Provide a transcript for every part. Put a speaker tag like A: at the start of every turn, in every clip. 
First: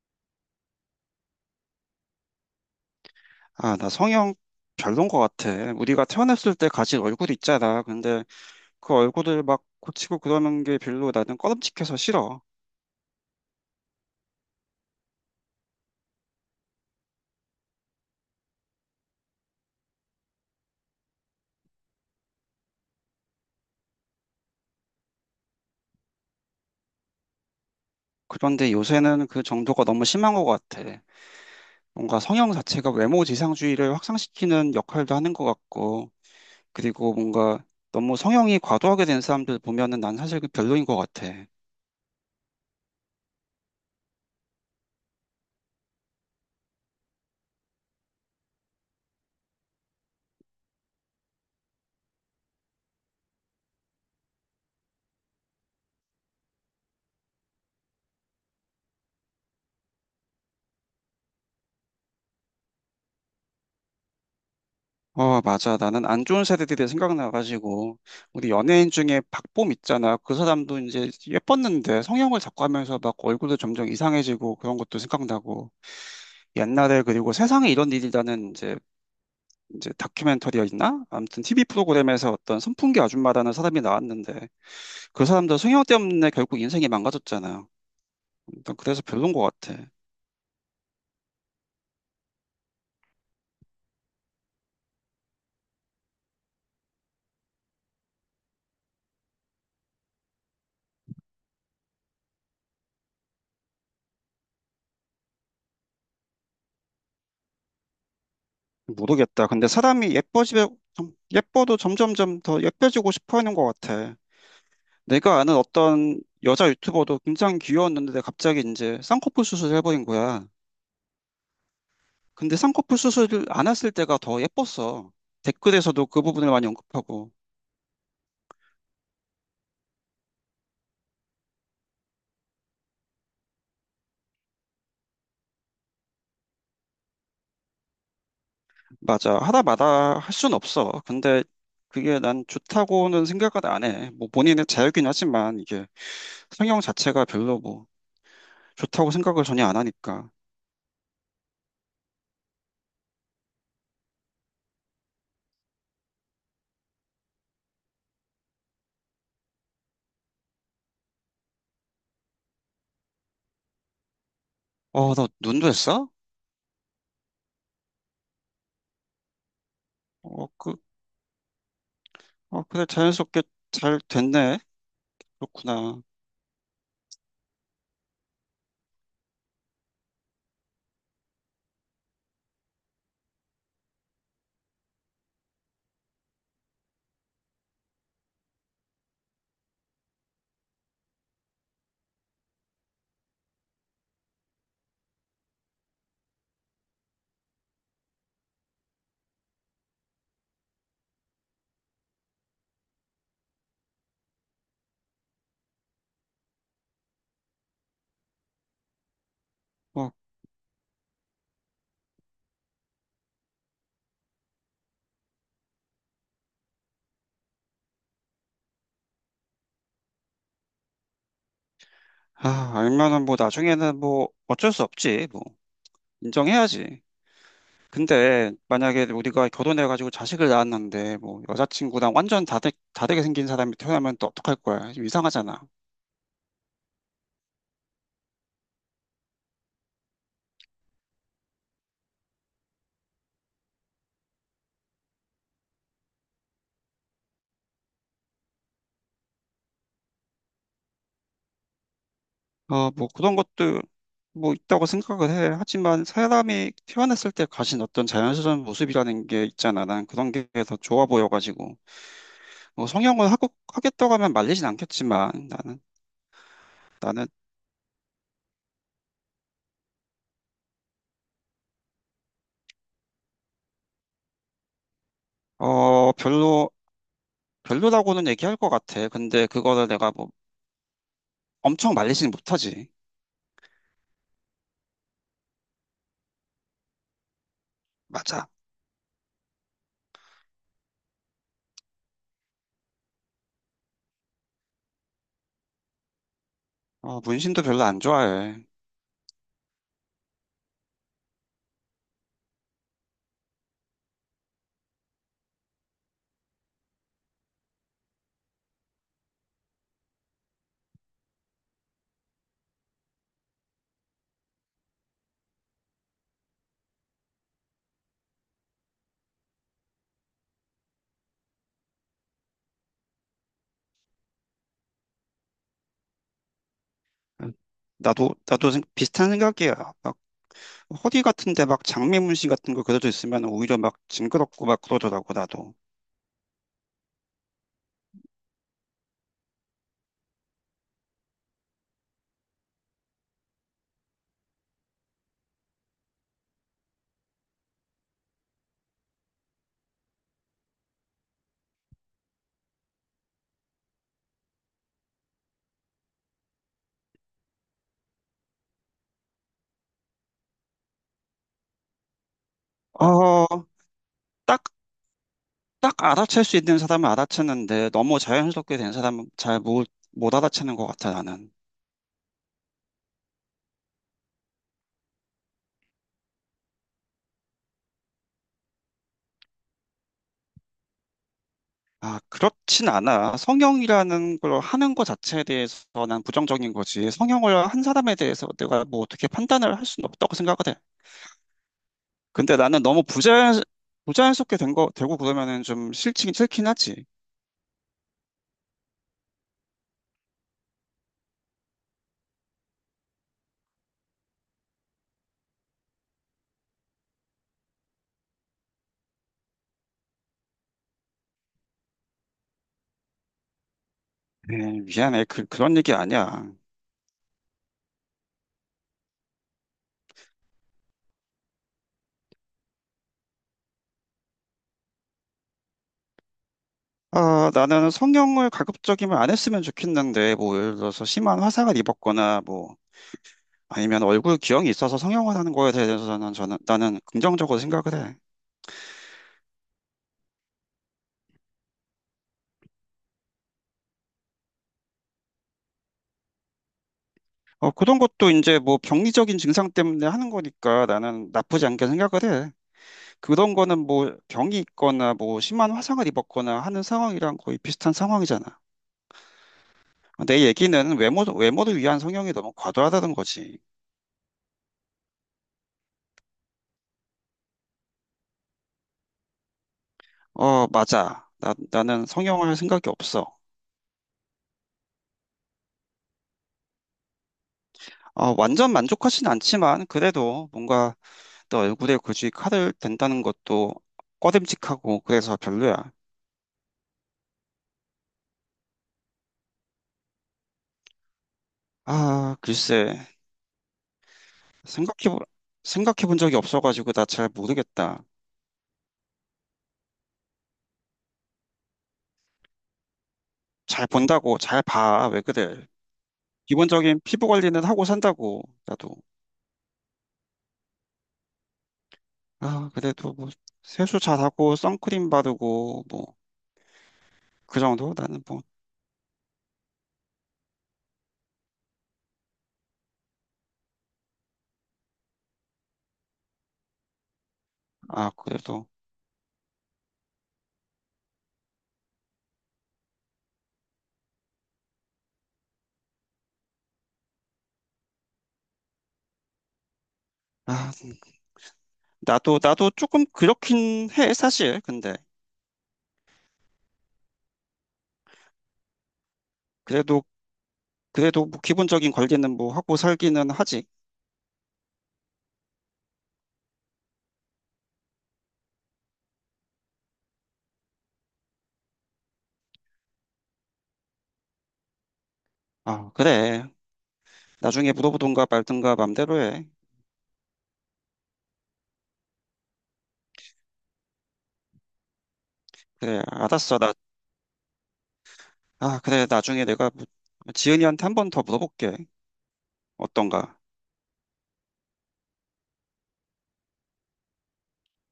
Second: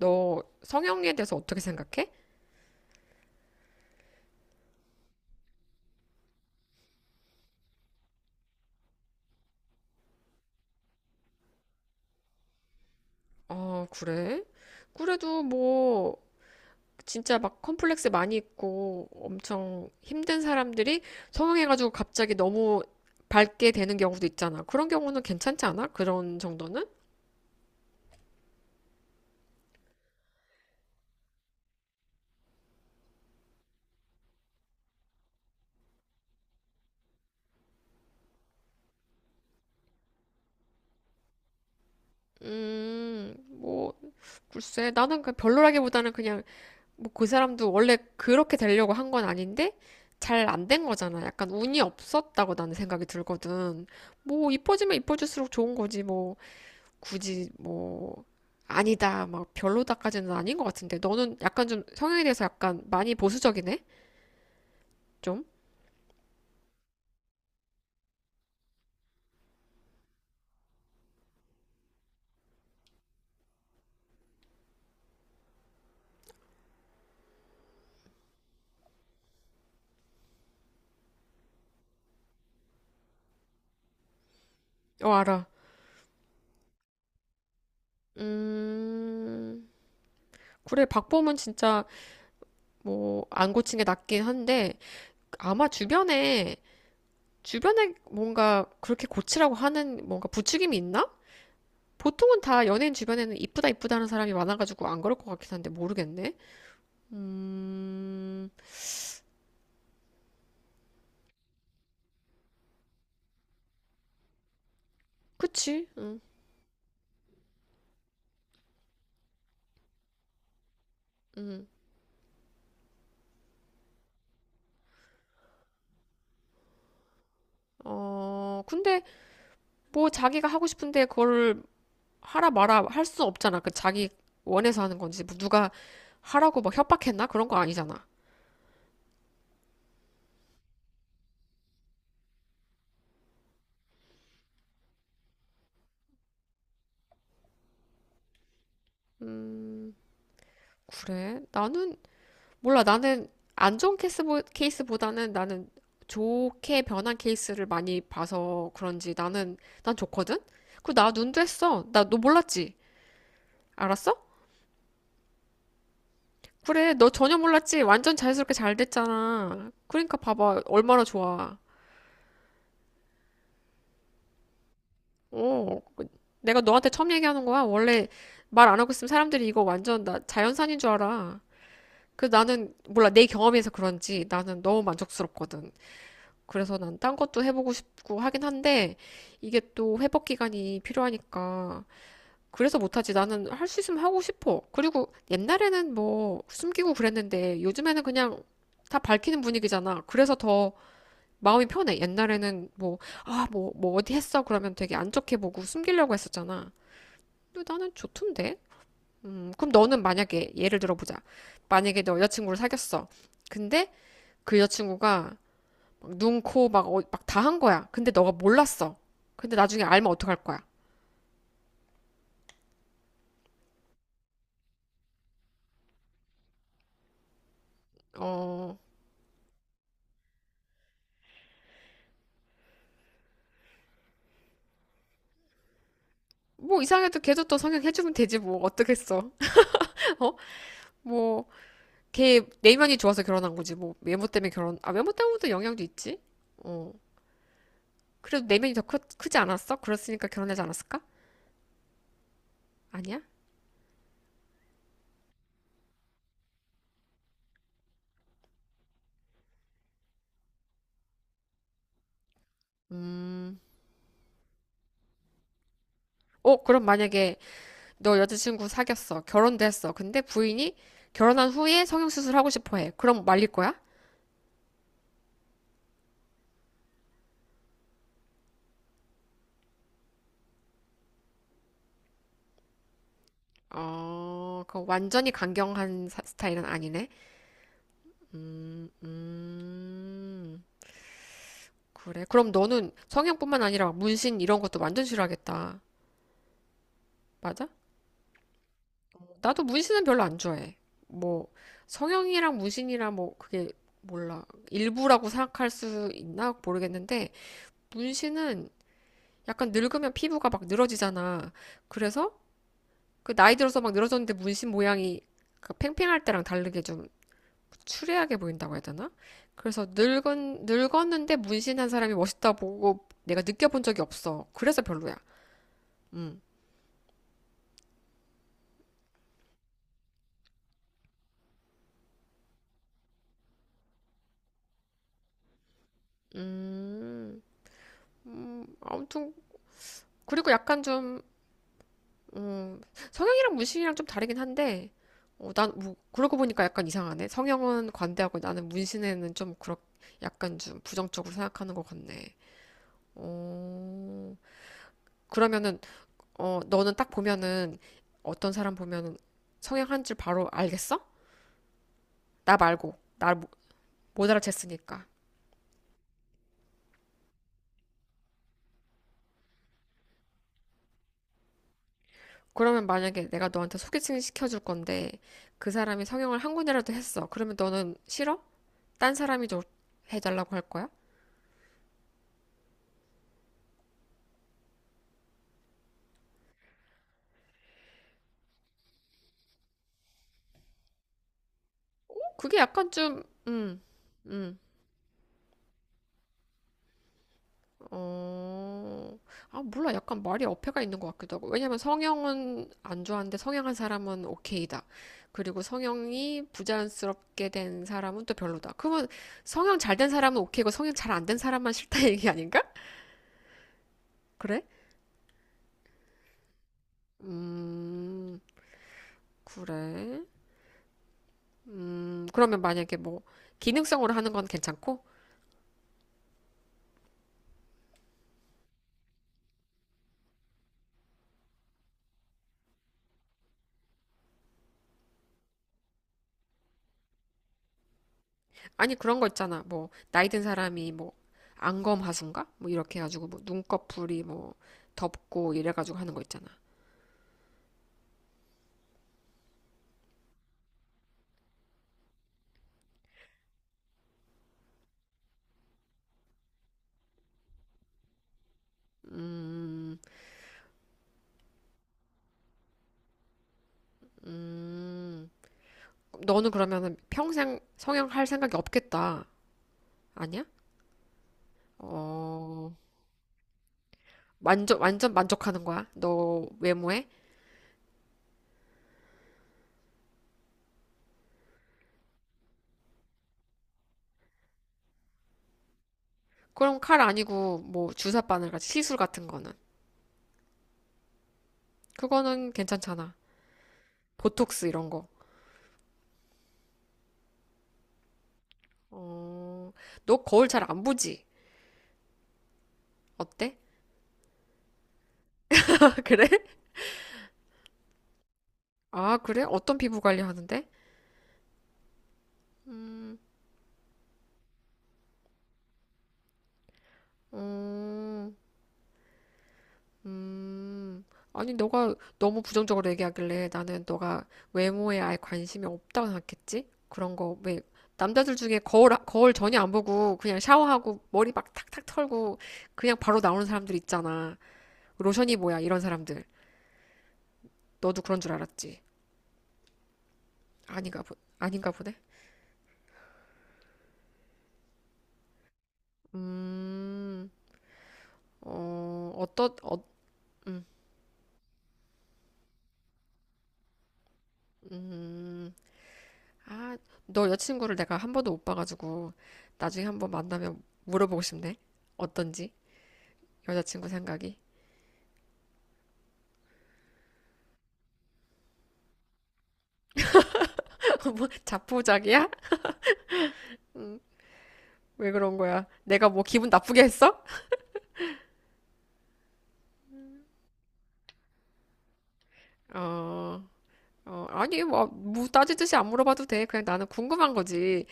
A: 너 성형에 대해서 어떻게 생각해?
B: 아, 나 성형 별론 것 같아. 우리가 태어났을 때 가진 얼굴 있잖아. 근데 그 얼굴을 막 고치고 그러는 게 별로 나는 꺼름칙해서 싫어.
A: 아, 그래? 그래도 뭐 진짜 막 컴플렉스 많이 있고 엄청 힘든 사람들이 성형해가지고 갑자기 너무 밝게 되는 경우도 있잖아. 그런 경우는 괜찮지 않아? 그런 정도는?
B: 그런데 요새는 그 정도가 너무 심한 것 같아. 뭔가 성형 자체가 외모 지상주의를 확산시키는 역할도 하는 것 같고, 그리고 뭔가 너무 성형이 과도하게 된 사람들 보면은 난 사실 그 별로인 것 같아.
A: 음, 뭐 글쎄 나는 그 별로라기보다는 그냥 뭐 그 사람도 원래 그렇게 되려고 한건 아닌데 잘 안된 거잖아. 약간 운이 없었다고 나는 생각이 들거든. 뭐 이뻐지면 이뻐질수록 좋은 거지 뭐. 굳이 뭐 아니다 막 별로다까지는 아닌 것 같은데 너는 약간 좀 성향에 대해서 약간 많이 보수적이네.
B: 어,
A: 좀?
B: 맞아. 나는 안 좋은 세대들이 생각나가지고, 우리 연예인 중에 박봄 있잖아. 그 사람도 이제 예뻤는데 성형을 자꾸 하면서 막 얼굴도 점점 이상해지고 그런 것도 생각나고. 옛날에 그리고 세상에 이런 일이라는 이제, 이제 다큐멘터리였나? 아무튼 TV 프로그램에서 어떤 선풍기 아줌마라는 사람이 나왔는데
A: 어
B: 그
A: 알아.
B: 사람도 성형 때문에 결국 인생이 망가졌잖아. 일단 그래서 별론 것
A: 음
B: 같아.
A: 그래, 박범은 진짜 뭐 안 고친 게 낫긴 한데 아마 주변에 뭔가 그렇게 고치라고 하는 뭔가 부추김이 있나? 보통은 다 연예인 주변에는 이쁘다 이쁘다 하는 사람이 많아가지고 안 그럴 것 같긴 한데 모르겠네. 음,
B: 모르겠다. 근데 예뻐도 점점점 더 예뻐지고 싶어 하는 것 같아. 내가 아는
A: 그치. 응.
B: 어떤 여자 유튜버도 굉장히 귀여웠는데 내가 갑자기 이제 쌍꺼풀 수술을 해버린 거야.
A: 응.
B: 근데 쌍꺼풀 수술을 안 했을 때가 더 예뻤어. 댓글에서도 그 부분을 많이 언급하고.
A: 어 근데 뭐 자기가 하고 싶은데 그걸 하라 마라 할 수 없잖아. 그 자기 원해서 하는 건지 뭐 누가 하라고 막 협박했나? 그런 거 아니잖아.
B: 맞아. 하다 마다 할 순 없어. 근데 그게 난 좋다고는 생각을 안 해. 뭐 본인의 자유긴 하지만 이게 성형 자체가 별로 뭐 좋다고 생각을 전혀 안
A: 음,
B: 하니까.
A: 그래. 나는 몰라. 나는 안 좋은 케이스보다는 나는 좋게 변한 케이스를 많이 봐서 그런지 나는 난 좋거든. 그 나 눈도 했어. 나 너 몰랐지? 알았어?
B: 어, 너 눈도 했어?
A: 그래. 너 전혀 몰랐지? 완전 자연스럽게 잘 됐잖아. 그러니까
B: 어,
A: 봐봐.
B: 그,
A: 얼마나 좋아.
B: 어, 그래. 자연스럽게 잘 됐네.
A: 어,
B: 그렇구나.
A: 내가 너한테 처음 얘기하는 거야. 원래 말 안 하고 있으면 사람들이 이거 완전 나 자연산인 줄 알아. 그 나는 몰라, 내 경험에서 그런지 나는 너무 만족스럽거든. 그래서 난 딴 것도 해보고 싶고 하긴 한데 이게 또 회복 기간이 필요하니까 그래서 못하지. 나는 할 수 있으면 하고 싶어. 그리고 옛날에는 뭐 숨기고 그랬는데 요즘에는 그냥 다 밝히는 분위기잖아. 그래서 더 마음이 편해. 옛날에는 뭐, 아, 뭐 어디 했어? 그러면 되게 안 좋게 보고 숨기려고 했었잖아. 근데 나는 좋던데? 그럼 너는
B: 어,
A: 만약에 예를 들어보자. 만약에 너 여자친구를 사귀었어. 근데 그 여자친구가 막 눈, 코, 막, 막다 한 거야. 근데 너가 몰랐어. 근데 나중에 알면 어떡할 거야?
B: 아, 알면은 뭐 나중에는 뭐 어쩔 수 없지. 뭐 인정해야지. 근데
A: 어,
B: 만약에 우리가 결혼해가지고 자식을 낳았는데 뭐 여자친구랑 다르게 생긴 사람이 태어나면 또 어떡할 거야. 좀 이상하잖아.
A: 뭐 이상해도 걔도 또 성형해주면 되지 뭐 어떡했어? 어? 뭐, 걔 내면이 좋아서 결혼한 거지. 뭐 외모 때문에 결혼, 아 외모 때문에도 영향도 있지. 어, 그래도 내면이 더 크지 않았어? 그랬으니까 결혼하지 않았을까?
B: 어, 뭐
A: 아니야?
B: 그런 것도 뭐 있다고 생각을 해. 하지만 사람이 태어났을 때 가진 어떤 자연스러운 모습이라는 게 있잖아. 난 그런 게 더 좋아 보여가지고. 뭐
A: 음,
B: 하겠다고 하면 말리진 않겠지만
A: 어, 그럼
B: 나는,
A: 만약에 너 여자친구 사귀었어. 결혼도 했어. 근데 부인이 결혼한 후에 성형수술 하고 싶어 해. 그럼 말릴 거야?
B: 어, 별로라고는 얘기할 것 같아. 근데 그거를 내가 뭐 엄청 말리지는 못하지.
A: 어, 그 완전히 강경한 스타일은 아니네.
B: 맞아.
A: 음, 그래. 그럼 너는 성형뿐만 아니라 문신 이런 것도 완전 싫어하겠다.
B: 어, 문신도
A: 맞아?
B: 별로 안 좋아해.
A: 나도 문신은 별로 안 좋아해. 뭐, 성형이랑 문신이랑 뭐, 그게 몰라. 일부라고 생각할 수 있나 모르겠는데, 문신은 약간 늙으면 피부가 막 늘어지잖아. 그래서 그 나이 들어서 막 늘어졌는데 문신 모양이 그 팽팽할 때랑 다르게 좀 추리하게 보인다고 해야 되나? 그래서 늙은 늙었는데 문신한 사람이 멋있다 보고 내가 느껴본 적이 없어. 그래서 별로야. 음,
B: 나도 비슷한 생각이야. 막, 허리 같은데 막 장미 문신 같은 거 그려져 있으면 오히려 막 징그럽고 막 그러더라고, 나도.
A: 음, 아무튼 그리고 약간 좀 음, 성형이랑 문신이랑 좀 다르긴 한데 어, 난 뭐, 그러고 보니까 약간 이상하네. 성형은 관대하고 나는 문신에는 좀 그렇, 약간 좀 부정적으로 생각하는 것 같네. 어, 그러면은 어, 너는 딱 보면은 어떤 사람 보면은 성향 한 줄 바로 알겠어? 나 말고 나
B: 어,
A: 못
B: 딱,
A: 알아챘으니까.
B: 딱 알아챌 수 있는 사람은 알아챘는데 너무 자연스럽게 된 사람은 잘 못, 못 알아채는 것 같아, 나는.
A: 그러면 만약에 내가 너한테 소개팅 시켜줄 건데 그 사람이 성형을 한 군데라도 했어. 그러면 너는 싫어? 딴 사람이 좀 해달라고 할 거야?
B: 아, 그렇진 않아. 성형이라는 걸 하는 것 자체에 대해서 난 부정적인 거지. 성형을 한 사람에 대해서 내가 뭐 어떻게 판단을 할 수는 없다고 생각을 해. 근데
A: 그게 약간 좀, 음,
B: 부자연스럽게
A: 음.
B: 되고 그러면은 싫긴 하지.
A: 어, 아, 몰라. 약간 말이 어폐가 있는 것 같기도 하고. 왜냐면 성형은 안 좋아하는데 성형한 사람은 오케이다. 그리고 성형이 부자연스럽게 된 사람은 또 별로다. 그러면 성형 잘 된 사람은 오케이고 성형 잘 안 된 사람만 싫다 얘기 아닌가? 그래?
B: 에이, 미안해. 그런 얘기 아니야.
A: 음, 그래. 그러면 만약에 뭐, 기능성으로 하는 건 괜찮고?
B: 아, 나는 성형을 가급적이면 안 했으면 좋겠는데, 뭐, 예를 들어서 심한 화상을 입었거나, 뭐, 아니면 얼굴 기형이 있어서 성형을 하는 거에 대해서는 나는 긍정적으로 생각을 해.
A: 아니, 그런 거 있잖아. 뭐, 나이 든 사람이 뭐, 안검 하수인가? 뭐, 이렇게 해가지고, 뭐, 눈꺼풀이 뭐, 덥고 이래가지고 하는 거 있잖아.
B: 어, 그런 것도 이제 뭐 병리적인 증상 때문에 하는 거니까 나는 나쁘지 않게 생각을 해. 그런 거는 뭐 병이 있거나 뭐 심한 화상을 입었거나 하는 상황이랑 거의 비슷한 상황이잖아.
A: 음,
B: 내 얘기는 외모를 위한 성형이 너무 과도하다는 거지.
A: 음. 너는 그러면은 평생 성형할 생각이 없겠다. 아니야?
B: 어, 맞아. 나는 성형을 할
A: 어,
B: 생각이 없어.
A: 완전, 완전 만족하는 거야? 너 외모에?
B: 어, 완전 만족하진 않지만, 그래도 뭔가 내 얼굴에 굳이 칼을 댄다는 것도 꺼림칙하고, 그래서 별로야.
A: 그럼 칼 아니고, 뭐, 주사 바늘 같이 시술 같은 거는.
B: 아,
A: 그거는
B: 글쎄.
A: 괜찮잖아. 보톡스 이런 거.
B: 생각해, 보- 생각해 본 적이 없어가지고, 나 잘 모르겠다.
A: 어, 너 거울 잘 안 보지? 어때?
B: 잘 봐. 왜 그래.
A: 그래?
B: 기본적인 피부 관리는 하고 산다고, 나도.
A: 아, 그래? 어떤 피부 관리 하는데?
B: 아, 그래도 뭐, 세수 잘하고, 선크림 바르고, 뭐, 그 정도? 나는
A: 음,
B: 뭐.
A: 음, 아니, 너가 너무 부정적으로 얘기하길래 나는 너가 외모에 아예 관심이 없다고 생각했지? 그런 거, 왜,
B: 아,
A: 남자들 중에
B: 그래도,
A: 거울 전혀 안 보고 그냥 샤워하고 머리 막 탁탁 털고 그냥 바로 나오는 사람들 있잖아. 로션이 뭐야, 이런 사람들. 너도 그런 줄 알았지?
B: 아,
A: 아닌가 보네?
B: 나도 조금 그렇긴 해, 사실. 근데,
A: 음, 어, 어떠, 어,
B: 그래도, 그래도 뭐 기본적인 관리는 뭐 하고 살기는 하지.
A: 음, 아, 너 여자친구를 내가 한 번도 못 봐가지고 나중에 한 번 만나면 물어보고 싶네. 어떤지? 여자친구 생각이.
B: 아, 그래. 나중에 물어보든가 말든가 맘대로 해.
A: 뭐 자포자기야? 왜 그런 거야?
B: 그래,
A: 내가 뭐 기분
B: 알았어.
A: 나쁘게 했어?
B: 아, 그래. 나중에 내가 뭐 지은이한테 한 번 더 물어볼게. 어떤가.
A: 어, 어, 아니 뭐, 따지듯이 안 물어봐도 돼. 그냥 나는 궁금한 거지.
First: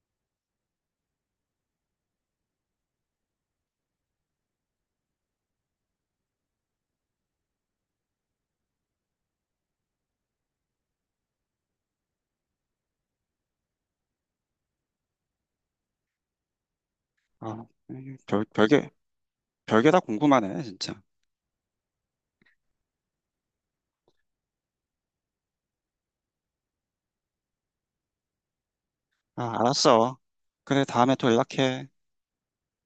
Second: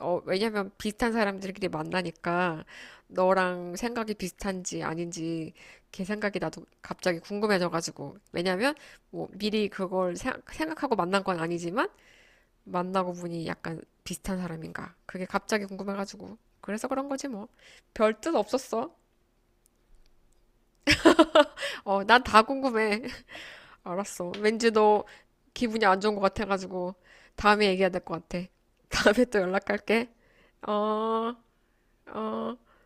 A: 어, 왜냐면 비슷한 사람들끼리 만나니까 너랑 생각이 비슷한지 아닌지 걔 생각이 나도 갑자기 궁금해져가지고. 왜냐면 뭐 미리 그걸 생각하고 만난 건 아니지만 만나고 보니 약간 비슷한 사람인가. 그게 갑자기 궁금해가지고. 그래서 그런 거지 뭐.
B: 아,
A: 별 뜻
B: 별, 별게,
A: 없었어.
B: 별게 다 궁금하네, 진짜.
A: 어, 난 다 궁금해. 알았어. 왠지 너 기분이 안 좋은 것 같아가지고 다음에 얘기해야 될 것 같아. 다음에 또
B: 아,
A: 연락할게.
B: 알았어. 그래, 다음에 또
A: 어,
B: 연락해.
A: 어.